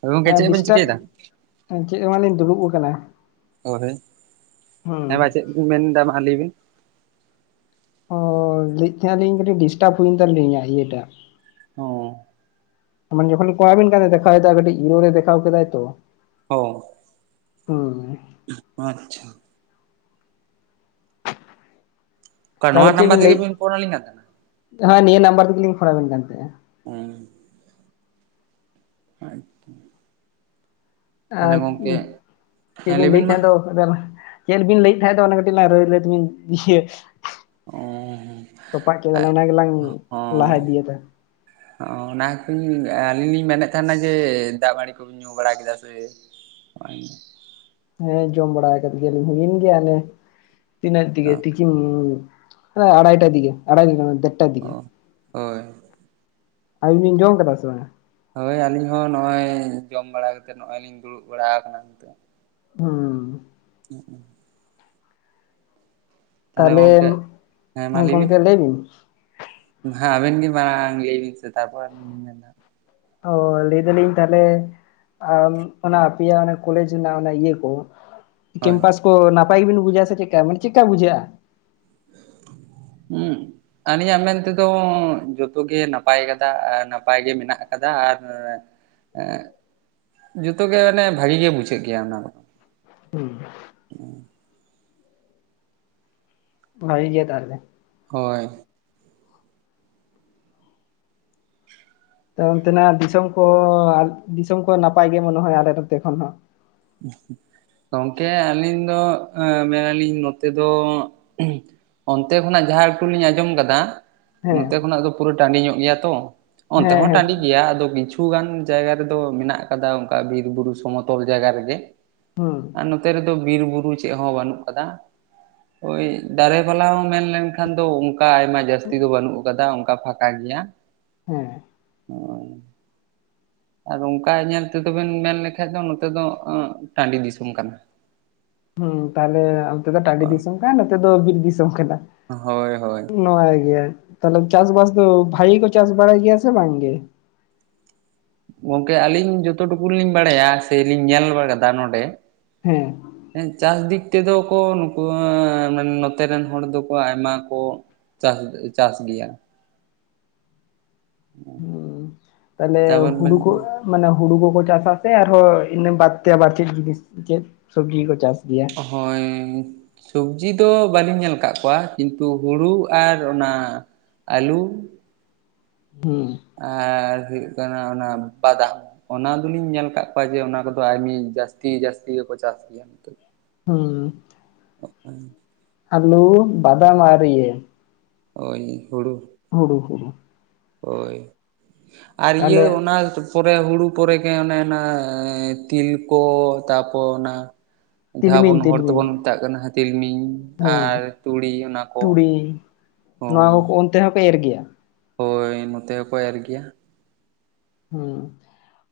ᱦᱳᱭ ᱜᱚᱝᱠᱮ ᱮ ᱪᱮᱫ ᱵᱮᱱ ᱰᱤᱥᱴᱟᱵᱽ ᱪᱤᱠᱟᱹᱭᱮᱫᱟ? ᱪᱮᱫ ᱦᱚᱸᱵᱟᱞᱤᱧ ᱫᱩᱲᱩᱵ ᱟᱠᱟᱱᱟ ᱚᱦᱮ ᱦᱩᱸ ᱦᱮᱸᱢᱟ ᱪᱮᱫ ᱢᱮᱱ ᱮᱫᱟ ᱢᱟ ᱞᱟᱹᱭ ᱵᱤᱱ ᱚ ᱞᱟᱹᱭᱮᱫ ᱛᱟᱦᱮᱱᱟ ᱞᱤᱧ ᱠᱟᱹᱴᱤᱡ ᱰᱤᱥᱴᱟᱵᱽ ᱦᱩᱭᱮᱱ ᱛᱟᱞᱤᱧᱟ ᱤᱭᱟᱹᱴᱟᱜ ᱚ ᱢᱟᱱᱮ ᱡᱚᱠᱷᱚᱱ ᱠᱚᱞᱟᱵᱤᱱ ᱠᱟᱱ ᱛᱟᱦᱮᱱ ᱤᱨᱚᱨ ᱫᱮᱠᱷᱟᱣ ᱠᱮᱫᱟᱭ ᱛᱚ ᱦᱚ ᱦᱩᱸ ᱟᱪᱷᱟ ᱚᱠᱟ ᱱᱚᱣᱟ ᱛᱟᱨᱯᱚᱨᱮ ᱪᱮᱫ ᱱᱟᱢᱵᱟᱨ ᱵᱮᱤᱱ ᱛᱮᱜᱮ ᱞᱟᱹᱭᱮᱫ ᱵᱤᱱ ᱯᱷᱳᱱ ᱟᱹᱞᱤᱧ ᱠᱟᱱ ᱛᱟᱦᱮᱱᱟ? ᱦᱮᱸ ᱱᱤᱭᱟᱹ ᱱᱟᱢᱵᱟᱨ ᱛᱮᱜᱮ ᱞᱤᱧ ᱯᱷᱳᱱ ᱟᱵᱮᱱ ᱠᱟᱱ ᱛᱟᱦᱮᱱᱟ [unintelligible] [inaudible] ᱛᱟᱦᱚᱞᱮ ᱟᱨ ᱜᱚᱝᱠᱮ ᱪᱮᱫ ᱦᱮᱸ ᱞᱟᱹᱭ ᱵᱤᱱ ᱞᱟᱹᱭᱮᱫ ᱢᱟ? ᱛᱟᱦᱮᱸᱜ ᱫᱚ ᱪᱮᱫ ᱵᱤᱱ ᱞᱟᱹᱭᱮᱫ ᱛᱟᱦᱮᱸ ᱫᱚ ᱚᱱᱟ ᱠᱟᱹᱴᱤᱡ ᱞᱟᱝ ᱞᱟᱹᱭ ᱞᱟᱹᱭ ᱛᱵᱤᱱ ᱤᱭᱟᱹ ᱚ ᱛᱚᱯᱟᱜ ᱠᱮᱫᱟᱞᱟᱝ ᱚᱱᱟ ᱜᱮᱞᱟᱝ ᱞᱟᱦᱟ ᱤᱫᱤᱭᱟ ᱚ ᱚᱱᱟᱠᱚᱧ ᱟᱹᱞᱤᱧ ᱞᱤᱧ ᱢᱮᱱᱮᱫ ᱛᱟᱦᱮᱱᱟ ᱡᱮ ᱫᱟᱜᱢᱟᱲᱤ ᱠᱚ ᱧᱩ ᱵᱟᱲᱟ ᱠᱮᱫ [unintelligible] ᱯᱮ ᱦᱮᱸ ᱡᱚᱢ ᱵᱟᱲᱟ ᱟᱠᱟᱫ ᱜᱮᱭᱟᱞᱤᱧ ᱦᱩᱭᱮᱱ ᱜᱮᱭᱟ ᱚᱱᱮ ᱛᱤᱱᱟᱹᱜ ᱫᱤᱜᱮ ᱟᱲᱟᱭᱴᱟ ᱫᱤᱜᱮ ᱟᱲᱟᱭ ᱫᱚ ᱵᱟᱝ ᱫᱮᱰᱴᱟ ᱫᱤᱜᱮ ᱦᱳᱭ ᱟᱵᱤᱱ ᱵᱤᱱ ᱡᱚᱢ ᱠᱟᱫᱟ ᱥᱮ ᱵᱟᱝᱟ ᱦᱳᱭ ᱟᱹᱞᱤᱧ ᱦᱚᱸ ᱱᱚᱜᱼᱚᱭ ᱡᱚᱢ ᱵᱟᱲᱟ ᱠᱟᱛᱮᱜ ᱱᱚᱜᱼᱚᱭ ᱞᱤᱧ ᱫᱩᱲᱩᱵ ᱵᱟᱲᱟ ᱠᱟᱱᱟ ᱱᱤᱛᱚᱜ ᱦᱩᱸ [inaudible] ᱛᱟᱦᱚᱞᱮ ᱛᱟᱦᱞᱮ ᱜᱚᱝᱠᱮ ᱜᱚᱝᱠᱮ ᱞᱟᱹᱭ ᱵᱤᱱ ᱦᱮ ᱟᱵᱮᱱ ᱜᱮ ᱢᱟᱲᱟᱝ ᱞᱟᱹᱭᱵᱤᱱ ᱥᱮ ᱛᱟᱨᱯᱚᱨ ᱟᱞᱤᱧ ᱞᱤᱧ ᱢᱮᱱᱫᱟ ᱚ ᱞᱟᱹᱭ ᱫᱟᱞᱤᱧ ᱛᱟᱦᱞᱮ ᱟ ᱚᱱᱟ ᱟᱯᱮᱭᱟᱜ ᱚᱱᱟ ᱠᱚᱞᱮᱡᱽ ᱨᱮᱱᱟᱜ ᱚᱱᱟ ᱤᱭᱟᱹ ᱠᱚ ᱦᱳᱭ ᱠᱮᱢᱯᱟᱥ ᱠᱚ ᱱᱟᱯᱟᱭ ᱜᱮᱵᱤᱱ ᱵᱩᱡᱟ ᱥᱮ ᱪᱮᱫᱠᱟ ᱢᱟᱱᱮ ᱪᱮᱫᱠᱟ ᱵᱩᱡᱷᱟᱹᱜᱼᱟ ᱦᱩᱸ ᱟᱹᱞᱤᱧᱟᱜ ᱢᱮᱱ ᱛᱮᱫᱚ ᱡᱚᱛᱚᱜᱮ ᱱᱟᱯᱟᱭ ᱠᱟᱫᱟ ᱟᱨ ᱱᱟᱯᱟᱭ ᱜᱮ ᱢᱮᱱᱟᱜ ᱟᱠᱟᱫᱟ ᱟᱨ ᱡᱚᱛᱚ ᱜᱮ ᱢᱟᱱᱮ ᱵᱷᱟᱜᱮ ᱜᱮ ᱵᱩᱡᱷᱟᱹᱜ ᱜᱮᱭᱟ ᱚᱱᱟ ᱫᱚ [unintelligible] ᱵᱷᱟᱜᱮ ᱜᱮ ᱛᱟᱦᱞᱮ ᱦᱳᱭ ᱛᱚ ᱚᱱᱛᱮᱱᱟᱜ ᱫᱤᱥᱚᱢ ᱠᱚ ᱫᱤᱥᱚᱢ ᱠᱚ ᱱᱟᱯᱟᱭ ᱜᱮ ᱢᱚᱱᱮᱦᱚᱭ ᱟᱞᱮ ᱱᱚᱛᱮ ᱠᱷᱚᱱ ᱦᱚᱸ ᱜᱚᱝᱠᱮ ᱟᱹᱞᱤᱧ ᱫᱚ ᱢᱮᱱᱟᱞᱤᱧ ᱱᱚᱛᱮ ᱫᱚ ᱚᱱᱛᱮ ᱠᱷᱚᱱᱟᱜ ᱡᱟᱦᱟᱸ ᱮᱠᱴᱩ ᱞᱤᱧ ᱟᱸᱡᱚᱢ ᱠᱟᱫᱟ ᱦᱮᱸ ᱱᱚᱛᱮ ᱠᱷᱚᱱᱟᱜ ᱫᱚ ᱯᱩᱨᱟᱹ ᱴᱟᱺᱰᱤ ᱧᱚᱜ ᱜᱮᱭᱟ ᱛᱚ ᱚᱱᱛᱮ ᱦᱮᱸ ᱦᱚᱸ ᱦᱮᱸ ᱴᱟᱺᱰᱤ ᱜᱮᱭᱟ ᱟᱫᱚ ᱠᱤᱪᱷᱩ ᱜᱟᱱ ᱡᱟᱭᱜᱟ ᱨᱮᱫᱚ ᱢᱮᱱᱟᱜ ᱠᱟᱫᱟ ᱚᱱᱠᱟ ᱵᱤᱨᱵᱩᱨᱩ ᱥᱚᱢᱚᱛᱚᱞ ᱡᱟᱭᱜᱟ ᱨᱮᱜᱮ ᱦᱩᱸ ᱟᱨ ᱱᱚᱛᱮ ᱨᱮᱫᱚ ᱵᱤᱨ ᱵᱩᱨᱩ ᱪᱮᱫ ᱦᱚᱸ ᱵᱟᱹᱱᱩᱜ ᱠᱟᱫᱟ ᱫᱟᱨᱮ ᱯᱟᱞᱟ ᱦᱚᱸ ᱢᱮᱱᱞᱮᱱᱠᱷᱟᱱ ᱫᱚ ᱚᱱᱠᱟ ᱟᱭᱢᱟ ᱡᱟᱹᱥᱛᱤ ᱫᱚ ᱵᱟᱹᱱᱩᱜ ᱠᱟᱫᱟ ᱚᱱᱠᱟ ᱯᱷᱟᱸᱠᱟ ᱜᱮᱭᱟ ᱦᱮᱸ [unintelligible] ᱟᱨ ᱚᱱᱠᱟ ᱧᱮᱞ ᱛᱮᱫᱚ ᱵᱮᱱ ᱢᱮᱱ ᱞᱮᱠᱷᱟᱱ ᱫᱚ ᱱᱚᱛᱮ ᱫᱚ ᱴᱟᱺᱰᱤ ᱫᱤᱥᱚᱢ ᱠᱟᱱᱟ ᱦᱩᱸ ᱛᱟᱦᱞᱮ ᱚᱱᱛᱮ ᱫᱚ ᱴᱟᱺᱰᱤ ᱫᱤᱥᱚᱢ ᱠᱟᱱᱟ ᱱᱚᱛᱮ ᱫᱚ ᱵᱤᱨ ᱫᱤᱥᱚᱢ ᱠᱟᱱᱟ ᱦᱳᱭ ᱦᱳᱭ ᱱᱟᱯᱟᱭ ᱜᱮᱭᱟ ᱛᱟᱦᱞᱮ ᱪᱟᱥᱵᱟᱥ ᱫᱚ ᱵᱷᱟᱜᱮ ᱜᱮᱠᱚ ᱪᱟᱥ ᱵᱟᱲᱟᱭ ᱜᱮᱭᱟ ᱥᱮ ᱵᱟᱝ ᱜᱮ ᱜᱚᱝᱠᱮ ᱟᱹᱞᱤᱧ ᱡᱚᱛᱚ ᱴᱩᱠᱩ ᱞᱤᱧ ᱵᱟᱲᱟᱭᱟ ᱥᱮᱞᱤᱧ ᱧᱮᱞ ᱵᱟᱲᱟ ᱠᱟᱫᱟ ᱱᱚᱰᱮ ᱦᱮᱸ ᱦᱮᱸ ᱪᱟᱥ ᱫᱤᱠ ᱛᱮᱫᱚ ᱠᱚ ᱱᱩᱠᱩ ᱱᱚᱛᱮ ᱨᱮᱱ ᱦᱚᱲ ᱫᱚᱠᱚ ᱟᱭᱢᱟ ᱠᱚ ᱪᱟᱥ ᱪᱟᱥ ᱜᱮᱭᱟ ᱦᱩᱸ ᱛᱟᱦᱞᱮ ᱛᱟᱨᱯᱚᱨ ᱦᱩᱲᱩ ᱵᱮᱱ ᱠᱚ ᱢᱟᱱᱮ ᱦᱩᱲᱩ ᱠᱚᱠᱚ ᱪᱟᱥᱟ ᱥᱮ ᱟᱨᱦᱚᱸ ᱤᱱᱟᱹ ᱵᱟᱫ ᱛᱮ ᱟᱵᱟᱨ ᱪᱮᱫ ᱡᱤᱱᱤᱥ ᱪᱮᱫ ᱥᱚᱵᱽᱡᱤᱠᱚ ᱪᱟᱥ ᱜᱮᱭᱟ ᱦᱚᱭ ᱥᱚᱵᱽᱡᱤ ᱫᱚ ᱵᱟᱹᱞᱤᱧ ᱧᱮᱞ ᱠᱟᱜ ᱠᱚᱣᱟ ᱠᱤᱱᱛᱩ ᱦᱩᱲᱩ ᱟᱨ ᱚᱱᱟ ᱟᱞᱩ ᱦᱩᱸ ᱟᱨ ᱦᱩᱭᱩᱜ ᱠᱟᱱᱟ ᱚᱱᱟ ᱵᱟᱫᱟᱢ ᱚᱱᱟ ᱫᱚᱞᱤᱧ ᱧᱮᱞ ᱟᱠᱟᱫ ᱠᱚᱣᱟ ᱡᱮ ᱚᱱᱟ ᱠᱚᱫᱚ ᱟᱭᱢᱤ ᱡᱟᱹᱥᱛᱤ ᱡᱟᱹᱥᱛᱤ ᱜᱮᱠᱚ ᱪᱟᱥ ᱜᱮᱭᱟ ᱱᱤᱛᱚᱜ। ᱦᱩᱸ [unintelligible] ᱟᱞᱩ ᱵᱟᱫᱟᱢ ᱟᱨ ᱤᱭᱟᱹ। ᱦᱳᱭ ᱦᱩᱲᱩ ᱼᱼ ᱦᱩᱲᱩ ᱦᱩᱲᱩ ᱦᱳᱭ ᱟᱨ ᱤᱭᱟᱹ ᱛᱟᱦᱞᱮ ᱚᱱᱟ ᱼᱼ ᱛᱟᱨᱯᱚᱨᱮ ᱦᱩᱲᱩ ᱯᱚᱨᱮ ᱜᱮ ᱚᱱᱮ ᱚᱱᱟ ᱛᱤᱞ ᱠᱚ ᱛᱟᱯᱚᱨ ᱚᱱᱟ ᱼᱼ ᱡᱟᱦᱟᱸ ᱵᱚᱱ ᱛᱤᱞᱢᱤᱧ ᱦᱚᱲ ᱛᱤᱞᱢᱤᱧ ᱛᱮᱵᱚᱱ ᱢᱮᱛᱟᱜ ᱠᱟᱱᱟ ᱛᱤᱞᱢᱤᱧ ᱟᱨ ᱦᱮᱸ ᱛᱩᱲᱤ ᱚᱱᱟ ᱠᱚ। ᱛᱩᱲᱤ ᱦᱳᱭ ᱱᱚᱣᱟ ᱠᱚ ᱚᱱᱛᱮ ᱦᱚᱸᱯᱮ ᱮᱨ ᱜᱮᱭᱟ? ᱦᱳᱭ ᱱᱚᱛᱮ ᱦᱚᱸᱠᱚ ᱮᱨ ᱜᱮᱭᱟ। ᱦᱩᱸ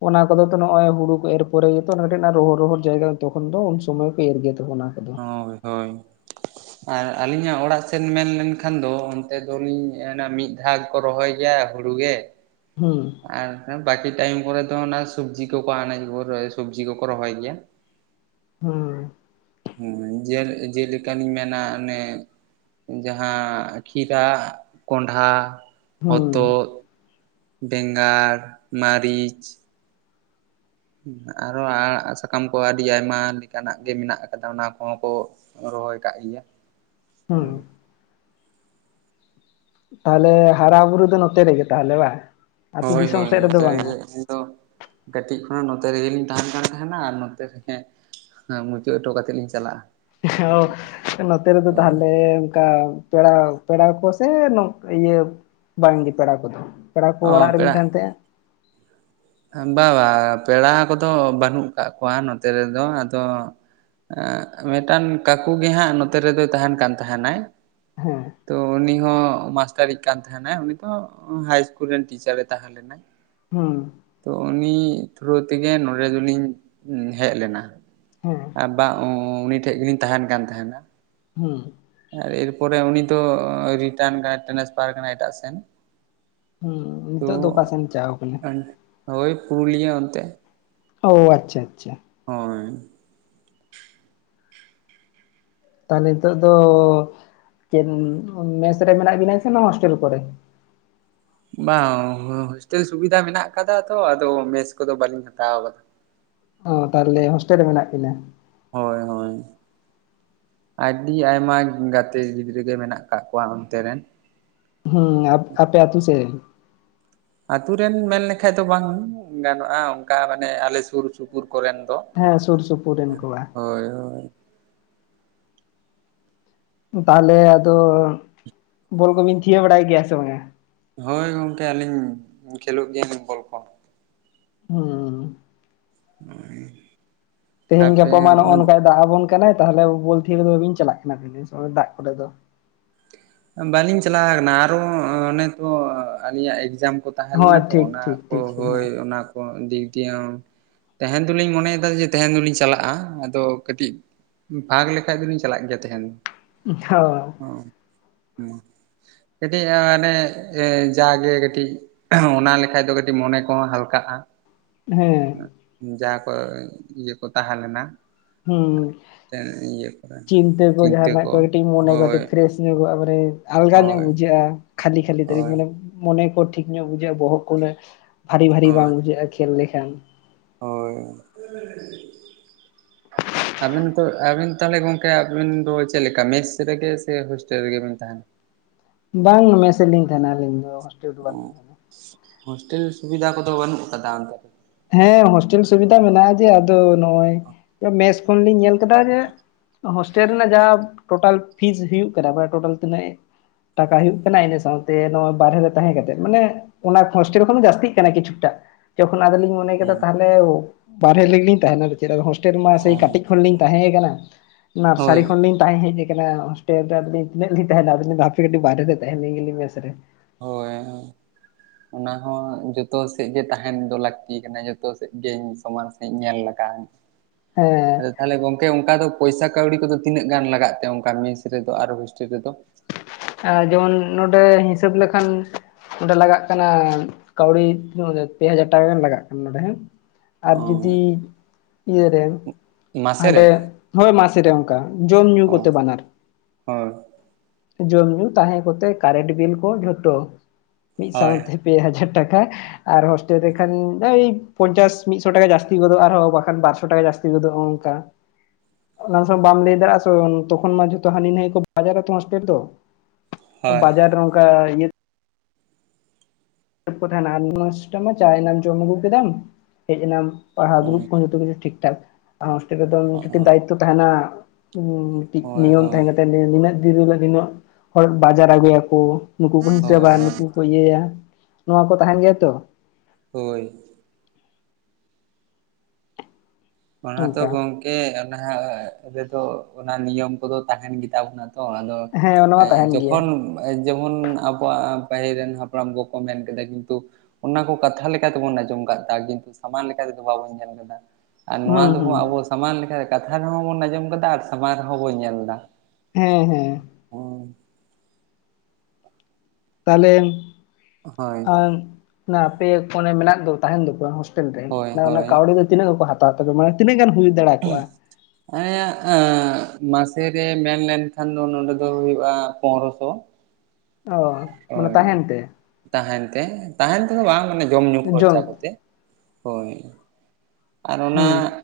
ᱚᱱᱟ ᱠᱚᱫᱚ ᱱᱚᱜ ᱚᱭ ᱦᱩᱲᱩ ᱠᱚ ᱮᱨ ᱯᱚᱨᱮ ᱜᱮᱛᱚ ᱠᱟᱹᱴᱤᱡ ᱱᱷᱟᱜ ᱨᱚᱦᱚᱲ ᱨᱚᱦᱚᱲ ᱡᱟᱭᱜᱟ ᱛᱚᱠᱷᱚᱱ ᱫᱚ ᱩᱱ ᱥᱚᱢᱚᱭ ᱠᱚ ᱮᱨ ᱜᱮ ᱚᱱᱟ ᱠᱟᱫᱚ ᱦᱳᱭ ᱦᱳᱭ ᱟᱨ ᱟᱹᱞᱤᱧᱟᱜ ᱚᱲᱟᱜ ᱥᱮᱱ ᱢᱮᱱ ᱞᱮᱱᱠᱷᱟᱱ ᱫᱚ ᱚᱱᱛᱮ ᱫᱚᱞᱤᱧ ᱮᱱᱟ ᱢᱤᱫ ᱼᱼ ᱡᱟᱦᱟ ᱜᱮ ᱠᱚ ᱨᱚᱦᱚᱭ ᱜᱮᱭᱟ ᱦᱩᱲᱩᱜᱮ। ᱦᱩᱸ ᱟᱨ ᱵᱟᱠᱤ ᱴᱟᱭᱤᱢ ᱠᱚᱨᱮ ᱫᱚ ᱚᱱᱟ ᱥᱚᱵᱡᱤ ᱠᱚᱠᱚ ᱟᱱᱟᱡ ᱠᱚ ᱠᱚ ᱥᱚᱵᱡᱤ ᱠᱚᱠᱚ ᱨᱚᱦᱚᱭ ᱜᱮᱭᱟ। [unintelligible] ᱦᱩᱸ ᱡᱮ ᱡᱮᱞᱮᱠᱟᱞᱤᱧ ᱢᱮᱱᱟ ᱚᱱᱮ ᱼᱼ ᱡᱟᱦᱟᱸ ᱠᱷᱤᱨᱟ ᱠᱚᱸᱰᱷᱟ ᱦᱚᱛᱚᱛ। ᱦᱩᱸ ᱵᱮᱸᱜᱟᱲ ᱢᱟᱹᱨᱤᱪ। ᱟᱨᱚᱦ ᱟᱲᱟᱜ ᱥᱟᱠᱟᱢ ᱠᱚ ᱟᱹᱰᱤ ᱟᱭᱢᱟ ᱞᱮᱠᱟᱱᱟᱜ ᱜᱮ ᱢᱮᱱᱟᱜ ᱟᱠᱟᱫᱟ᱾ ᱚᱱᱟ ᱠᱚᱦᱚᱸ ᱠᱚ ᱼᱼ ᱨᱚᱦᱚᱭ ᱠᱟᱜ ᱜᱮᱭᱟ। ᱦᱩᱸ ᱛᱟᱦᱟᱞᱮ ᱦᱟᱨᱟ ᱵᱩᱨᱩ ᱫᱚ ᱱᱚᱛᱮ ᱨᱮᱜᱮ ᱛᱟᱦᱟᱞᱮ ᱵᱟ᱾ ᱟ ᱟᱹᱛᱩ ᱦᱳᱭ ᱫᱤᱥᱚᱢ ᱦᱳᱭ ᱥᱮᱫ ᱱᱚᱛᱮ ᱨᱮᱫᱚ ᱵᱟᱝᱟ? ᱨᱮᱜᱮ ᱤᱧ ᱫᱚ ᱠᱟᱹᱴᱤᱡ ᱠᱷᱚᱱᱟᱜ ᱱᱚᱛᱮ ᱨᱮᱜᱮᱞᱤᱧ ᱛᱟᱦᱮᱱ ᱠᱟᱱ ᱛᱟᱦᱮᱱᱟ᱾ ᱟᱨ ᱱᱚᱛᱮ ᱨᱮ ᱼᱼ ᱦᱮᱸ ᱢᱩᱪᱟᱹᱫ ᱦᱚᱴᱚ ᱠᱟᱛᱮᱫ ᱞᱤᱧ ᱪᱟᱞᱟᱜᱼᱟ। ᱦᱚ ᱱᱚᱛᱮ ᱨᱮᱫᱚ ᱦᱳᱭ ᱛᱟᱦᱟᱞᱮ ᱚᱱᱠᱟ ᱼᱼ ᱯᱮᱲᱟ ᱯᱮᱲᱟ ᱠᱚ ᱥᱮ ᱱᱚᱝ ᱤᱭᱟᱹ ᱵᱟᱝᱜᱮ ᱯᱮᱲᱟ ᱠᱚᱫᱚ? ᱯᱮᱲᱟ ᱠᱚ ᱚ ᱚᱲᱟᱜ ᱨᱮᱵᱤᱱ ᱛᱟᱦᱮᱱ [inaudible] ᱵᱟᱝ ᱵᱟᱝ ᱯᱮᱲᱟ ᱠᱚᱫᱚ ᱵᱟᱹᱱᱩᱜ ᱠᱟᱜ ᱠᱚᱣᱟ ᱱᱚᱛᱮ ᱨᱮᱫᱚ᱾ ᱟᱫᱚ ᱼᱼ ᱮᱸᱻ ᱢᱤᱫᱴᱟᱱ ᱠᱟᱠᱩ ᱜᱮ ᱦᱟᱸᱜ ᱱᱚᱛᱮ ᱨᱮᱫᱚᱭ ᱛᱟᱦᱮᱱ ᱠᱟᱱ ᱛᱟᱦᱮᱱᱟᱭ᱾ ᱦᱮᱸ ᱛᱚ ᱩᱱᱤ ᱦᱚᱸ ᱢᱟᱥᱴᱟᱨᱤᱡ ᱠᱟᱱ ᱛᱟᱦᱮᱱᱟᱭ ᱩᱱᱤ ᱫᱚᱚ ᱦᱟᱭ ᱤᱥᱠᱩᱞ ᱨᱮᱱ ᱴᱤᱪᱟᱨᱮ ᱛᱟᱦᱮᱸ ᱞᱮᱱᱟᱭ। ᱦᱩᱸ ᱛᱚ ᱩᱱᱤ ᱛᱷᱚᱨᱳ ᱛᱮᱜᱮ ᱱᱚᱰᱮ ᱫᱚᱞᱤᱧ ᱦᱮᱡ ᱞᱮᱱᱟ। ᱦᱮᱸ ᱟᱨ ᱵᱟᱝ ᱩᱱᱤ ᱴᱷᱮᱡ ᱜᱮᱞᱤᱧ ᱛᱟᱦᱮᱱ ᱠᱟᱱ ᱛᱟᱦᱮᱱᱟ। ᱦᱩᱸ ᱮᱨᱯᱚᱨᱮ ᱩᱱᱤ ᱫᱚ ᱨᱤᱴᱟᱱ ᱠᱟᱱᱟ ᱴᱮᱱᱮᱥᱯᱷᱟᱨ ᱠᱟᱱᱟᱭ ᱮᱴᱟᱜ ᱥᱮᱱ। ᱦᱩᱸ ᱛᱚ ᱱᱤᱛᱚᱜ ᱫᱚ ᱚᱠᱟ ᱥᱮᱱ ᱪᱟᱣ ᱠᱟᱱᱟᱭ? ᱦᱳᱭ ᱯᱩᱨᱩᱞᱤᱭᱟᱹ ᱚᱱᱛᱮ। ᱚᱻ ᱟᱪᱪᱷᱟ ᱟᱪᱪᱷᱟ। ᱦᱳᱭ ᱛᱟᱦᱟᱞᱮ ᱱᱤᱛᱚᱜ ᱫᱚ ᱪᱮᱫ ᱢᱮᱥ ᱨᱮ ᱢᱮᱱᱟᱜ ᱵᱤᱱᱟ ᱥᱮ ᱱᱚᱭᱟ ᱦᱚᱳᱥᱴᱮᱞ ᱠᱚᱨᱮ? ᱵᱟᱝ ᱦᱳᱥᱴᱮᱞ ᱥᱩᱵᱤᱫᱷᱟ ᱢᱮᱱᱟᱜ ᱟᱠᱟᱫᱟ ᱛᱚ ᱟᱫᱚ ᱢᱮᱥ ᱠᱚᱫᱚ ᱵᱟᱹᱞᱤᱧ ᱦᱟᱛᱟᱣ ᱟᱠᱟᱫᱟ। [inaudible] ᱚ ᱛᱟᱦᱚᱞᱮ ᱦᱳᱥᱴᱮᱞ ᱨᱮ ᱢᱮᱱᱟᱜ ᱠᱤᱱᱟᱹ ᱦᱳᱭ ᱦᱳᱭ ᱟᱹᱰᱤ ᱟᱭᱢᱟ ᱜᱟᱛᱮ ᱜᱤᱫᱽᱨᱟᱹ ᱜᱮ ᱢᱮᱱᱟᱜ ᱟᱠᱟᱫ ᱠᱚᱣᱟ ᱚᱱᱛᱮ ᱨᱮᱱ᱾ ᱦᱩᱸ ᱟᱯᱮ ᱛᱩ ᱥᱮᱱ ᱟᱛᱳ ᱨᱮᱱ ᱢᱮᱱ ᱞᱮᱠᱷᱟᱡ ᱫᱚ ᱵᱟᱝ ᱜᱟᱱᱚᱜᱼᱟ᱾ ᱚᱱᱠᱟ ᱢᱟᱱᱮ ᱟᱞᱮ ᱥᱩᱨ ᱥᱩᱯᱩᱨ ᱠᱚᱨᱮᱱ ᱫᱚ ᱦᱮᱸ ᱥᱩᱨ ᱥᱩᱯᱩᱨ ᱨᱮᱱ ᱠᱚᱣᱟ᱾ ᱦᱳᱭ ᱦᱳᱭ ᱛᱟᱦᱚᱞᱮ ᱟᱫᱚ ᱵᱚᱞ ᱠᱚᱵᱤᱱ ᱛᱷᱤᱭᱟᱹ ᱵᱟᱲᱟᱭ ᱜᱮᱭᱟ ᱥᱮ ᱵᱟᱝ ᱟ? ᱦᱳᱭ ᱜᱚᱝᱠᱮ ᱟᱹᱞᱤᱧ ᱠᱷᱮᱞᱳᱜ ᱜᱮᱭᱟ ᱵᱚᱞ ᱠᱚ᱾ ᱦᱮᱸ ᱦᱩᱸ ᱛᱮᱦᱮᱧ ᱟᱯᱮ ᱜᱟᱯᱟ ᱢᱟ ᱱᱚᱜᱼᱚᱭ ᱱᱚᱝᱠᱟᱭ ᱫᱟᱜ ᱟᱵᱚᱱ ᱠᱟᱱᱟᱭ ᱛᱟᱦᱚᱞᱮ ᱵᱚᱞ ᱛᱷᱤᱭᱟᱹ ᱨᱮᱫᱚ ᱵᱟᱹᱵᱤᱱ ᱪᱟᱞᱟᱜ ᱠᱟᱱᱟ ᱫᱟᱜ ᱠᱚᱨᱮ ᱫᱚ ᱵᱟᱹᱞᱤᱧ ᱪᱟᱞᱟᱣ ᱠᱟᱱᱟ ᱟᱨᱚ ᱚᱱᱮ ᱛᱚ ᱟᱹᱞᱤᱧᱟᱜ ᱮᱠᱡᱟᱢ ᱠᱚ ᱛᱟᱦᱮᱸ ᱞᱮᱱᱟ ᱦᱳᱭ ᱛᱚ ᱴᱷᱤᱠ ᱚᱱᱟ ᱴᱷᱤᱠ ᱠᱚ ᱴᱷᱤᱠ ᱦᱳᱭ᱾ ᱦᱮᱸ ᱚᱱᱟ ᱠᱚ ᱫᱤᱠ ᱫᱤᱭᱮ ᱛᱮᱦᱮᱧ ᱫᱚᱞᱤᱧ ᱢᱚᱱᱮᱭ ᱮᱫᱟ ᱡᱮ ᱛᱮᱧ ᱫᱚᱞᱤᱧ ᱪᱟᱞᱟᱜᱼᱟ᱾ ᱟᱫᱚ ᱠᱟᱹᱴᱤᱡ ᱯᱷᱟᱜ ᱞᱮᱠᱷᱟᱡ ᱫᱚᱞᱤᱧ ᱪᱟᱞᱟᱜ ᱜᱮᱭᱟ ᱛᱮᱦᱮᱧ ᱫᱚ ᱦᱳ [inaudible] ᱦᱩᱸ ᱞᱟᱹᱭ ᱫᱟᱹᱧ ᱠᱟᱹᱴᱤᱡ ᱢᱟᱱᱮ ᱡᱟᱜᱮ ᱠᱟᱹᱴᱤᱡ ᱚᱱᱟ ᱞᱮᱠᱷᱟᱡ ᱫᱚ ᱠᱟᱹᱴᱤᱡ ᱢᱚᱱᱮ ᱠᱚᱦᱚᱸ ᱦᱟᱞᱠᱟᱜᱼᱟ᱾ ᱦᱮᱸ ᱡᱟᱦᱟᱸ ᱠᱚ ᱤᱭᱟᱹ ᱠᱚ ᱛᱟᱦᱮᱸ ᱞᱮᱱᱟ᱾ ᱦᱩᱸ ᱤᱭᱟᱹ ᱠᱚᱨᱮ ᱪᱤᱱᱛᱟᱹ ᱠᱚ ᱡᱟᱦᱟᱱᱟᱜ ᱠᱚ ᱠᱟᱹᱴᱤᱡ ᱢᱚᱱᱮ ᱦᱳᱭ ᱠᱟᱹᱴᱤᱡ ᱯᱷᱨᱮᱥ ᱧᱚᱜᱼᱟ ᱵᱚᱞᱮ ᱟᱞᱜᱟ ᱧᱚᱜ ᱦᱳᱭ ᱵᱩᱡᱷᱟᱹᱜᱼᱟ᱾ ᱠᱷᱟᱹᱞᱤ ᱠᱷᱟᱹᱞᱤ ᱛᱮ ᱦᱳᱭ ᱢᱟᱱᱮ ᱢᱚᱱᱮ ᱠᱚ ᱴᱷᱤᱠ ᱧᱚᱜ ᱵᱩᱡᱷᱟᱹᱜᱼᱟ ᱵᱚᱦᱚᱜ ᱠᱚᱨᱮ ᱵᱷᱟᱨᱤ ᱵᱷᱟᱹᱨᱤ ᱵᱟᱝ ᱦᱳᱭ ᱵᱩᱡᱷᱟᱹᱜᱼᱟ ᱠᱷᱮᱞ ᱞᱮᱠᱷᱟᱱ ᱦᱳᱭ ᱟᱵᱤᱱ ᱫᱚ ᱟᱵᱤᱱ ᱛᱟᱦᱚᱞᱮ ᱜᱚᱝᱠᱮ ᱟᱵᱤᱱ ᱫᱚ ᱪᱮᱫ ᱞᱮᱠᱟ ᱢᱮᱥ ᱨᱮᱜᱮ ᱥᱮ, ᱦᱳᱥᱴᱮᱞ ᱨᱮᱜᱮ ᱵᱤᱱ ᱛᱟᱦᱮᱱᱟ? ᱵᱟᱝ ᱢᱮᱥ ᱞᱤᱧ ᱛᱟᱦᱮᱸᱱᱟ ᱟᱹᱞᱤᱧ ᱫᱚ᱾ ᱚ ᱵᱟᱹᱞᱤᱧ ᱛᱟᱦᱮᱱᱟ ᱦᱳᱥᱴᱮᱞ ᱥᱩᱵᱤᱫᱟ ᱠᱚᱫᱚ ᱵᱟᱹᱱᱩᱜ ᱟᱠᱟᱫᱟ ᱚᱱᱛᱮ ᱨᱮ ᱦᱮᱸ ᱦᱳᱥᱴᱮᱞ ᱥᱩᱵᱤᱫᱷᱟ ᱢᱮᱱᱟᱜᱼᱟ᱾ ᱡᱮ ᱟᱫᱚ ᱱᱚᱜᱚᱭ ᱢᱮᱥ ᱠᱷᱚᱱᱞᱤᱧ ᱧᱮᱞ ᱠᱮᱫᱟ ᱡᱮ ᱦᱳᱥᱴᱮᱞ ᱨᱮᱱᱟᱜ ᱡᱟᱦᱟ ᱴᱳᱴᱟᱞ ᱯᱷᱤᱡ ᱦᱩᱭᱩᱜ ᱠᱟᱱᱟ ᱴᱳᱴᱟᱞ ᱛᱤᱱᱟᱹᱜ ᱴᱟᱠᱟ ᱦᱩᱭᱩᱜ ᱠᱟᱱᱟ ᱤᱱᱟᱹ ᱥᱟᱶᱛᱮ ᱱᱚᱜᱚᱭ ᱵᱟᱨᱦᱮ ᱨᱮ ᱛᱟᱦᱮᱸ ᱠᱟᱛᱮᱜ᱾ᱢᱟᱱᱮ ᱚᱱᱟ ᱦᱳᱥᱴᱮᱞ ᱠᱷᱚᱱ ᱡᱟᱹᱛᱤᱜ ᱠᱟᱱᱟ ᱠᱤᱪᱷᱩ ᱴᱟᱜ ᱚᱱᱟ ᱫᱚᱞᱤᱧ ᱢᱚᱱᱮ ᱠᱮᱫᱟ ᱦᱮᱸ ᱛᱟᱦᱚᱞᱮ ᱵᱟᱨᱦᱮ ᱨᱮ ᱞᱤᱧ ᱛᱟᱦᱮᱸᱱᱟ ᱟᱨᱠᱤ ᱪᱮᱫᱟᱜ ᱦᱳᱥᱴᱮᱞ ᱢᱟ ᱚ ᱥᱮᱭ ᱠᱟᱹᱴᱤᱡ ᱠᱷᱚᱱ ᱞᱤᱧ ᱛᱟᱦᱮᱸ ᱦᱳᱭ ᱠᱟᱱᱟ᱾ᱱᱟᱨᱥᱟᱨᱤ ᱠᱷᱚᱱᱞᱤᱧ ᱛᱟᱦᱮᱸ ᱠᱟᱱᱟ᱾ ᱯᱮ [unintelligible] ᱛᱤᱱᱟᱹᱜ ᱞᱤᱧ ᱛᱟᱦᱮᱱᱟ᱾ᱦᱟᱯᱮ ᱠᱟᱹᱴᱤᱡ ᱵᱟᱦᱨᱮ ᱛᱟᱦᱮᱱ ᱞᱮᱱ ᱜᱮ ᱢᱮᱥ ᱨᱮ᱾ ᱦᱳᱭ ᱚᱱᱟ ᱦᱚᱸ ᱡᱚᱛᱚ ᱥᱮᱫ ᱜᱮ ᱛᱟᱦᱮᱸᱱ ᱫᱚ ᱞᱟᱹᱠᱛᱤ ᱠᱟᱱᱟ᱾ ᱡᱚᱛᱚ ᱥᱮᱫ ᱜᱮᱧ ᱥᱚᱢᱟᱡᱽ ᱥᱮᱫ ᱤᱧ ᱧᱮᱞ ᱞᱮᱠᱟ᱾ [inaudible] ᱦᱮᱸᱻ ᱟᱫᱚ ᱛᱟᱦᱚᱞᱮ ᱜᱚᱢᱠᱮ ᱚᱱᱠᱟ ᱫᱚ ᱯᱚᱭᱥᱟ ᱠᱟᱹᱣᱰᱤ ᱠᱚᱫᱚ ᱛᱤᱱᱟᱹᱜ ᱜᱟᱱ ᱞᱟᱜᱟᱜ ᱛᱮ᱾ ᱚᱱᱠᱟ ᱢᱮᱥ ᱨᱮᱫᱚ ᱟᱨ ᱦᱳᱥᱴᱮᱞ ᱨᱮᱫᱚ ᱡᱮᱢᱚᱱ ᱱᱚᱸᱰᱮ ᱦᱤᱥᱟᱹᱵ ᱞᱮᱠᱷᱟᱱ ᱚᱸᱰᱮ ᱞᱟᱜᱟᱜ ᱠᱟᱱᱟ ᱠᱟᱹᱣᱰᱤ ᱯᱮ ᱦᱟᱡᱟᱨ ᱴᱟᱠᱟ ᱜᱟᱱ ᱞᱟᱜᱟᱜ ᱠᱟᱱᱟ ᱱᱚᱰᱮᱸ ᱚ ᱟᱨ ᱡᱩᱫᱤ ᱤᱭᱟᱹ ᱨᱮ ᱢᱟᱥᱮ ᱨᱮ ᱦᱟᱸᱰᱮ ᱦᱳᱭ ᱢᱟᱥᱮ ᱨᱮ ᱚᱱᱠᱟ ᱠᱟ ᱡᱚᱢ ᱧᱩ ᱠᱚᱛᱮ ᱵᱟᱱᱟᱨ ᱦᱚᱭ ᱡᱚᱢ ᱧᱩ ᱛᱟᱦᱮᱸ ᱠᱚᱛᱮ ᱠᱟᱨᱮᱱᱴ ᱵᱤᱞ ᱠᱚ ᱡᱷᱚᱛᱚ ᱢᱤᱫ ᱦᱳᱭ ᱥᱟᱶᱛᱮ ᱯᱮ ᱦᱟᱡᱟᱨ ᱴᱟᱠᱟ᱾ ᱟᱨ ᱦᱳᱥᱴᱮᱞ ᱛᱮᱠᱷᱟᱱ ᱳᱭ ᱯᱚᱧᱪᱟᱥ ᱢᱤᱫᱥᱚ ᱴᱟᱠᱟ ᱡᱟᱹᱥᱛᱤ ᱜᱚᱫᱚᱜ, ᱟᱨᱦᱚᱸ ᱵᱟᱠᱷᱟᱱ ᱵᱟᱨᱥᱚ ᱴᱟᱠᱟ ᱡᱟᱹᱥᱛᱤ ᱜᱚᱫᱚᱜ ᱚᱱᱠᱟ ᱚᱱᱟ ᱫᱚ ᱵᱟᱢ ᱞᱟᱹᱭ ᱫᱟᱲᱮᱭᱟᱜ-ᱟ᱾ ᱛᱚᱠᱷᱚᱱ ᱢᱟ ᱡᱚᱛᱚ ᱦᱟᱱᱤ ᱱᱟᱭ ᱠᱚ, ᱵᱟᱡᱟᱨ ᱨᱮ ᱛᱚ ᱦᱳᱥᱴᱮᱞ ᱫᱚ᱾ ᱦᱳᱭ ᱵᱟᱡᱟᱨ ᱚᱱᱠᱟ ᱠᱚ ᱛᱟᱦᱮᱸᱱᱟ ᱟᱨ ᱢᱥᱴᱟᱢᱟ ᱪᱟᱭᱱᱟᱢ ᱡᱚᱢ ᱟᱹᱜᱩ ᱠᱮᱫᱟᱢ ᱦᱮᱡ ᱮᱱᱟᱢ, ᱯᱟᱲᱦᱟᱜ ᱫᱲᱩᱵ ᱠᱷᱚᱱ ᱡᱚᱛᱚ ᱠᱤᱪᱩ ᱴᱷᱤᱠ ᱴᱷᱟᱠ ᱦᱚᱥᱴᱮᱞ ᱨᱮᱫᱚ ᱦᱳᱭ ᱫᱟᱭᱤᱛᱚ ᱛᱟᱸᱦᱮᱱᱟ, ᱦᱳᱭ ᱱᱤᱭᱚᱢ ᱛᱟᱦᱮᱸᱱᱟ ᱱᱤᱱᱟᱹᱜ ᱫᱤᱱ ᱦᱤᱞᱳᱜ ᱱᱤᱱᱟᱹᱜ ᱦᱚᱲ ᱵᱟᱡᱟᱨ ᱟᱹᱜᱩᱭᱟᱠᱚ᱾ ᱱᱩᱠᱩ ᱠᱚ ᱦᱳᱭ ᱦᱤᱥᱟᱹ ᱦᱳᱭ ᱱᱩᱠᱩ ᱠᱚ ᱤᱭᱟᱹᱭᱟ, ᱱᱚᱣᱟ ᱠᱚ ᱛᱟᱦᱮᱱ ᱜᱮᱭᱟ ᱛᱚ᱾ ᱦᱳᱭ᱾ ᱚᱱᱟ ᱛᱚ ᱚᱱᱠᱟ ᱜᱚᱝᱠᱮ ᱚᱱᱟ ᱨᱮᱫᱚ ᱚᱱᱟ ᱱᱤᱭᱚᱢ ᱠᱚᱫᱚ ᱛᱟᱦᱮᱱ ᱜᱮᱛᱟ ᱵᱚᱱᱟ᱾ ᱛᱚ ᱟᱫᱚ ᱦᱮᱸ ᱚᱱᱟ ᱮᱻ ᱢᱟ ᱛᱟᱦᱮᱱ ᱜᱮᱭᱟ ᱡᱚᱠᱷᱚᱱ ᱡᱮᱢᱚᱱ ᱟᱵᱚᱣᱟᱜ ᱯᱟᱹᱦᱤᱞ ᱨᱮᱱ ᱦᱟᱯᱲᱟᱢ ᱠᱚᱠᱚ ᱢᱮᱱ ᱠᱮᱫᱟ ᱠᱤᱱᱛᱩ ᱚᱱᱟ ᱠᱚ ᱠᱟᱛᱷᱟ ᱞᱮᱠᱟᱛᱮᱵᱚᱱ ᱟᱸᱡᱚᱢ ᱟᱠᱟᱜ ᱠᱤᱱᱛᱩ ᱥᱟᱢᱟᱱ ᱞᱮᱠᱟᱛᱮᱫᱚ ᱵᱟᱵᱧ ᱧᱮᱞ ᱠᱟᱫᱟ᱾ ᱟᱨ ᱱᱚᱣᱟ ᱦᱩᱸ ᱦᱩᱸ ᱫᱚᱵᱚᱱ ᱟᱵᱚ ᱥᱟᱢᱟᱱ ᱞᱮᱠᱟ ᱠᱟᱛᱷᱟ ᱨᱮᱦᱚᱸ ᱵᱚᱱ ᱟᱸᱡᱚᱢ ᱠᱟᱫᱟ ᱟᱨ ᱥᱟᱢᱟᱱ ᱨᱮᱦᱚᱸ ᱵᱚᱱ ᱧᱮᱞ ᱫᱟ᱾ ᱦᱮᱸ ᱦᱮᱸ᱾ ᱚᱻ ᱛᱟᱦᱚᱞᱮ ᱦᱳᱭ ᱟᱻ ᱚᱱᱟ ᱟᱯᱮ ᱚᱱᱮ ᱢᱮᱱᱟᱜ ᱫᱚ ᱛᱟᱸᱦᱮᱱ ᱫᱚᱠᱚ ᱦᱳᱭ ᱨᱮ ᱚᱱᱟ ᱦᱳᱭ ᱠᱟᱹᱣᱰᱤ ᱫᱚ ᱛᱤᱱᱟᱹᱜ ᱠᱚᱠᱚ ᱦᱟᱛᱣ ᱛᱟᱠᱚᱣᱟ ᱢᱟᱱᱮ ᱛᱤᱱᱟᱹᱜ ᱜᱟᱱ ᱦᱩᱭ ᱫᱟᱲᱮ ᱠᱚᱜᱼᱟ? ᱮᱸ ᱮᱻ ᱱᱟᱥᱮ ᱜᱮ ᱢᱮᱱᱞᱮᱱᱠᱷᱟᱱ ᱫᱚ ᱱᱚᱰᱮ ᱫᱚ ᱦᱩᱭᱩᱜᱼᱟ ᱯᱚᱱᱨᱚᱥᱚ, ᱚ᱾ ᱢᱟᱱᱮ ᱦᱳᱭ ᱛᱟᱦᱮᱱ ᱛᱮ ᱛᱟᱦᱮᱱ ᱛᱮ ᱛᱟᱦᱮᱱ ᱛᱮᱫᱚ ᱵᱟᱝ ᱢᱟᱱᱮ ᱡᱚᱢ ᱧᱩ ᱠᱷᱚᱨᱪᱟ ᱡᱚᱢ ᱠᱚᱛᱮ᱾ ᱦᱳᱭ᱾ ᱟᱨ ᱚᱱᱟ ᱦᱩᱸ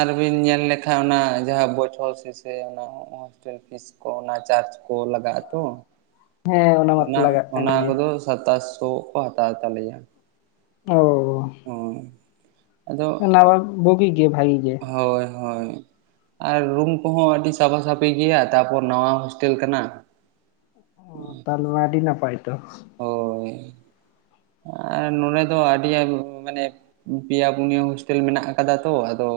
ᱟᱨᱵᱤᱱ ᱧᱮᱞ ᱞᱮᱠᱷᱟᱱ ᱚᱱᱟ ᱡᱟᱦᱟᱸ ᱵᱚᱪᱷᱚᱨ ᱥᱮᱥᱮ ᱚᱱᱟ, ᱦᱳᱥᱴᱮᱞ ᱯᱷᱤᱥ ᱠᱚ ᱚᱱᱟ ᱪᱟᱨᱡ ᱠᱚ ᱞᱟᱜᱟᱜᱼᱟ ᱛᱚ, ᱦᱮᱸ ᱚᱱᱟ ᱢᱟᱛᱚ ᱞᱟᱜᱟᱜ ᱠᱟᱱ ᱚᱱᱟ ᱜᱮ ᱠᱚᱫᱚ ᱥᱟᱛᱟᱥ ᱥᱚ ᱠᱚ ᱦᱟᱛᱟᱣ ᱛᱟᱞᱮᱭᱟ᱾ ᱚᱻ ᱚ ᱟᱫᱚ [unintelligible] ᱵᱷᱩᱜᱤ ᱜᱮ ᱵᱷᱟᱹᱜᱤ ᱜᱮ᱾ ᱦᱳᱭ ᱦᱳᱭ᱾ ᱟᱨ ᱨᱩᱢ ᱠᱚᱦᱚᱸ ᱟᱹᱰᱤ ᱥᱟᱯᱷᱟ ᱥᱟᱹᱯᱷᱤ ᱜᱮᱭᱟ ᱛᱟᱯᱚᱨ ᱱᱟᱣᱟ ᱦᱳᱥᱴᱮᱞ ᱠᱟᱱᱟ᱾ ᱚ ᱛᱟᱦᱚᱞᱮ ᱟᱹᱰᱤ ᱱᱟᱯᱟᱭ ᱛᱚ᱾ ᱦᱳᱭ ᱟᱨ ᱱᱚᱰᱮ ᱫᱚ ᱟᱹᱰᱤ ᱟ ᱢᱟᱱᱮ ᱯᱮᱭᱟ ᱯᱩᱱᱭᱟᱹ ᱦᱳᱥᱴᱮᱞ ᱢᱮᱱᱟᱜ ᱟᱠᱟᱫᱟ ᱛᱚ ᱟᱫᱚ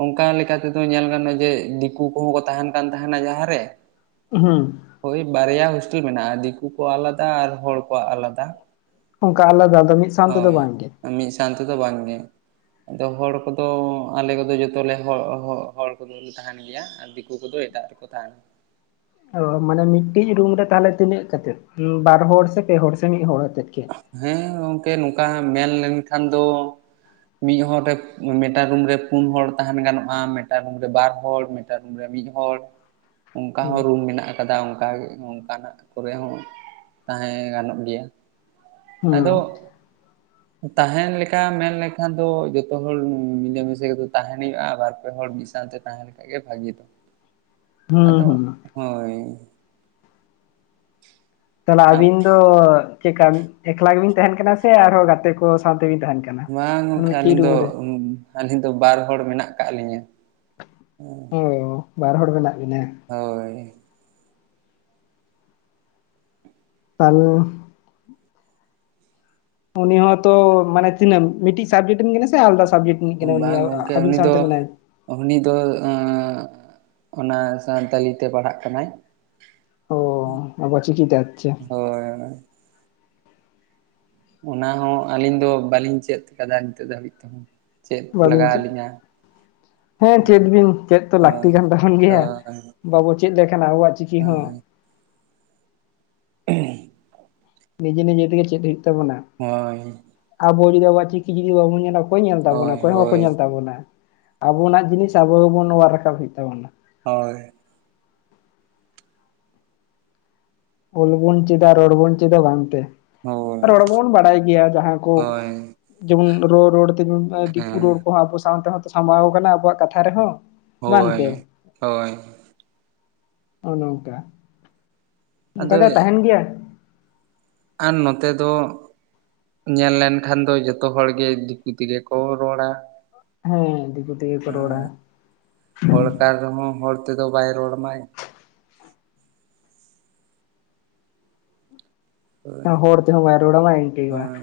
ᱚᱱᱠᱟ ᱞᱮᱠᱟ ᱛᱮᱫᱚ ᱧᱮᱞ ᱜᱟᱱᱚᱜᱼᱟ ᱡᱮ ᱫᱤᱠᱩ ᱠᱚᱦᱚᱸ ᱠᱚ ᱛᱟᱸᱦᱮᱱ ᱠᱟᱱ ᱛᱟᱸᱦᱮᱱᱟ ᱡᱟᱦᱟᱸᱨᱮ, ᱦᱩ᱾ ᱦᱳᱭ ᱵᱟᱨᱭᱟ ᱦᱳᱥᱴᱮᱞ ᱢᱮᱱᱟᱜᱼᱟ, ᱫᱤᱠᱩ ᱠᱚᱣᱟᱜ ᱟᱞᱟᱫᱟ ᱟᱨ ᱦᱚᱲ ᱠᱚᱣᱟᱜ ᱟᱞᱟᱫᱟ᱾ ᱚᱱᱠᱟ ᱟᱞᱟᱫᱟ ᱫᱚ ᱢᱤᱥ ᱦᱳᱭ ᱢᱤᱫ ᱥᱟᱣᱛᱮᱫᱚ ᱵᱟᱝᱜᱮ᱾ ᱟᱫᱚ ᱦᱚᱲ ᱠᱚᱫᱚ ᱟᱞᱮ ᱠᱚᱫᱚ ᱡᱚᱛᱚᱞᱮ ᱦᱚ ᱦᱚ ᱦᱚᱲ ᱠᱚᱫᱚᱞᱮ ᱛᱟᱸᱦᱮᱱ ᱜᱮᱭᱟ᱾ ᱟᱨ ᱫᱤᱠᱩ ᱠᱚᱫᱚ ᱮᱴᱜ ᱨᱮᱠ ᱛᱟᱸᱦᱮᱱᱟ᱾ ᱚ ᱢᱟᱱᱮ ᱢᱤᱫᱴᱤᱡ ᱨᱩᱢ ᱨᱮ ᱛᱟᱦᱚᱞᱮ ᱛᱤᱱᱟᱹᱜ ᱠᱟᱛᱮᱫ ᱵᱟᱨ ᱦᱚᱲ ᱥᱮ ᱯᱮ ᱦᱚᱲ ᱥᱮ ᱢᱤᱫ ᱦᱚᱲ ᱟᱛᱮᱫ ᱜᱮ? ᱦᱮᱸ ᱜᱚᱝᱠᱮ ᱱᱚᱝᱠᱟ ᱢᱮᱱ ᱞᱮᱱᱠᱷᱟᱱ ᱫᱚ, ᱢᱤᱫ ᱦᱚᱲ ᱨᱮ ᱢᱤᱫᱴᱟᱝ ᱨᱩᱢ ᱨᱮ ᱯᱩᱱ ᱦᱚᱲ ᱛᱟᱦᱮᱱ ᱜᱟᱱᱚᱜᱼᱟ, ᱢᱤᱫᱴᱟᱝ ᱨᱩᱢ ᱨᱮ ᱵᱟᱨ ᱦᱚᱲ, ᱢᱮᱫ ᱴᱟᱝ ᱨᱩᱢ ᱨᱮ ᱢᱤᱫ ᱦᱚᱲ᱾ ᱚᱱᱠᱟ ᱦᱩᱸ ᱦᱚᱸ ᱨᱩᱢ ᱢᱮᱱᱟᱜ ᱟᱠᱟᱫᱟ ᱚᱱᱠᱟᱜ ᱚᱱᱠᱟᱱᱟᱜ ᱠᱚᱨᱮ ᱦᱚᱸ ᱛᱟᱦᱮᱸ ᱜᱟᱱᱚᱜ ᱜᱮᱭᱟ᱾ ᱟᱫᱚ ᱦᱩᱸ ᱛᱟᱦᱮᱱ ᱞᱮᱠᱟ ᱢᱮᱱᱞᱠᱷᱟᱱ ᱫᱚ ᱡᱚᱛᱚ ᱦᱚᱲ ᱢᱤᱞᱮ ᱢᱤᱥᱮ ᱜᱮᱛᱚ ᱛᱟᱦᱮᱱ ᱦᱩᱭᱩᱜᱼᱟ ᱵᱟᱨ ᱯᱮ ᱦᱚᱲ ᱢᱤᱫ ᱥᱟᱶᱛᱮ ᱛᱟᱸᱦᱮᱞᱮᱠᱟ ᱜᱮ ᱵᱷᱟᱹᱜᱤ ᱫᱚ᱾ ᱦᱩᱸ ᱟᱫᱚᱜ ᱦᱩᱸ ᱦᱳᱭ᱾ ᱛᱟᱦᱚᱞᱮ ᱟᱨ ᱟᱵᱤᱱ ᱫᱚ ᱪᱮᱫᱠᱟ ᱮᱠᱞᱟ ᱵᱤᱱ ᱛᱟᱸᱦᱮᱱ ᱠᱟᱱᱟ ᱥᱮ ᱟᱨᱦᱚᱸ ᱜᱟᱛᱮ ᱠᱚ ᱥᱟᱶᱛᱮᱵᱤᱱ ᱛᱟᱦᱮᱱ ᱠᱟᱱᱟ᱾ ᱵᱟᱝ ᱜᱚᱢᱠᱮ ᱢᱤᱫᱴᱤᱡ ᱟᱹᱞᱤᱧ ᱨᱩᱢ ᱫᱚ ᱨᱮ ᱟᱹᱞᱤᱧ ᱫᱚ ᱵᱟᱨ ᱦᱚᱲ ᱢᱮᱱᱟᱜ ᱠᱟᱜ ᱞᱤᱧᱟᱹ᱾ ᱚ ᱵᱟᱨ ᱦᱚᱲ ᱢᱮᱱᱟᱜ ᱵᱤᱱᱟ? ᱦᱳᱭ᱾ [unintelligible] ᱩᱱᱤ ᱦᱚᱸᱛᱚ ᱢᱟᱱᱮ ᱛᱤᱱᱟᱹᱜ ᱢᱤᱫᱴᱤᱡ ᱥᱟᱵᱡᱮᱠᱴ ᱠᱟᱱᱟ ᱥᱮ ᱟᱞᱟᱫᱟ ᱥᱟᱵᱡᱮᱠᱴ? [unintelligible] ᱟᱵᱤᱱ ᱥᱟᱶᱛᱮ ᱢᱮᱱᱟᱭ ᱾ ᱩᱦᱩᱱᱤ ᱫᱚ ᱚᱱᱟ ᱥᱟᱱᱛᱟᱲᱤ ᱛᱮ ᱯᱟᱲᱦᱟᱜ ᱠᱟᱱᱟᱭ ᱾ ᱚ ᱟᱵᱚ ᱪᱤᱠᱤᱛᱮ ᱟᱪᱪᱷᱟ ᱾ ᱦᱳᱭ ᱚᱱᱟ ᱦᱚᱸ ᱟᱹᱞᱤᱧ ᱫᱚ ᱵᱟᱹᱞᱤᱧ ᱪᱮᱫ ᱟᱠᱟᱫᱟ ᱱᱤᱛᱚᱜ ᱫᱷᱟᱹᱵᱤᱡ ᱛᱮᱦᱚᱸ ᱪᱮᱫ ᱵᱟᱵᱤᱱ ᱞᱟᱜᱟᱣ ᱪᱮᱫ ᱟᱹᱞᱤᱧᱟ? ᱦᱮᱸ ᱪᱮᱫ ᱵᱤᱱ ᱪᱮᱫ ᱛᱚ ᱞᱟᱹᱠᱛᱤ ᱦᱳᱭ ᱠᱟᱱ ᱛᱟᱵᱚᱱ ᱜᱮᱭᱟ ᱵᱟᱵᱚ ᱪᱮᱫ ᱞᱮᱠᱷᱟᱜ ᱟᱵᱚᱣᱟᱜ ᱪᱤᱠᱤ ᱦᱚᱸ [unintelligible] ᱱᱤᱡᱮ ᱱᱤᱡᱮ ᱛᱮᱜᱮ ᱪᱮᱫ ᱦᱩᱭᱩᱜ ᱛᱟᱵᱚᱱᱟ ᱾ ᱦᱳᱭ ᱾ ᱟᱵᱚ ᱡᱩᱫᱤ ᱟᱵᱚᱜ ᱪᱤᱠᱤ ᱡᱩᱫᱤ ᱵᱟᱵᱚᱱ ᱧᱮᱞᱟ, ᱚᱠᱚᱭ ᱧᱮᱞ ᱛᱟᱵᱚᱱᱟ ᱦᱳᱭ ᱦᱳᱭ ᱚᱠᱚᱭ ᱦᱚᱸ ᱵᱟᱠᱚ ᱦᱳᱭ ᱧᱮᱞ ᱛᱟᱵᱚᱱᱟ ᱟᱵᱚᱱᱟᱜ ᱡᱤᱱᱤᱥ ᱟᱵᱚ ᱜᱮᱵᱚᱱ ᱚᱭᱟᱹᱨ ᱨᱟᱠᱟᱵ ᱦᱩᱭᱩᱜ ᱛᱟᱵᱚᱱᱟ ᱾ ᱦᱳᱭ ᱾ ᱚᱞ ᱵᱚᱱ ᱪᱮᱫᱟ ᱨᱚᱲ ᱵᱚᱱ ᱪᱮᱫᱟ ᱵᱟᱝᱛᱮ ᱦᱳᱭ ᱨᱚᱲ ᱵᱚᱱ ᱵᱟᱲᱟᱭ ᱜᱮᱭᱟ ᱡᱟᱦᱟᱸ ᱠᱚ ᱦᱳᱭ ᱡᱮᱢᱚᱱ ᱨᱚᱲ ᱨᱚᱲ ᱛᱮ ᱡᱮᱢ ᱫᱤᱠᱩ ᱦᱮᱸ ᱨᱚᱲ ᱠᱚᱦᱚᱸ ᱟᱵᱚ ᱥᱟᱶ ᱛᱮᱦᱚᱛᱚ ᱥᱟᱢᱵᱟᱣ ᱠᱟᱱᱟ ᱟᱵᱚᱣᱟᱜ ᱠᱟᱛᱷᱟ ᱨᱮᱦᱚᱸ ᱦᱳᱭ ᱵᱟᱝᱛᱮ ᱦᱳᱭ ᱱᱚᱜᱼᱚ ᱱᱚᱝᱠᱟ ᱾ ᱚᱱᱠᱟ ᱟᱫᱚ ᱜᱮ ᱛᱟᱦᱮᱱ ᱜᱮᱭᱟ ᱾ ᱟᱨ ᱱᱚᱛᱮ ᱫᱚ ᱧᱮᱞ ᱞᱮᱱᱠᱷᱟᱱ ᱫᱚ ᱡᱚᱛᱚ ᱦᱚᱲ ᱜᱮ ᱫᱤᱠᱤ ᱛᱮᱜᱮ ᱠᱚ ᱨᱚᱲᱟ ᱾ ᱦᱮᱸ ᱫᱤᱠᱩ ᱛᱮᱜᱮ ᱠᱚ ᱨᱚᱲᱟ ᱦᱮᱸ ᱦᱚᱲ ᱠᱟᱱ ᱨᱮᱦᱚᱸ ᱦᱚᱲ ᱛᱮᱫᱚ ᱵᱟᱭ ᱨᱚᱲ ᱟᱢᱟᱭ ᱾ ᱦᱳᱭ ᱦᱚᱲ ᱛᱮᱦᱚᱸ ᱵᱟᱭ ᱨᱚᱲ ᱟᱢᱟᱭ ᱤᱱᱠᱟᱹᱜᱮ ᱵᱟᱝ ᱦᱳᱭ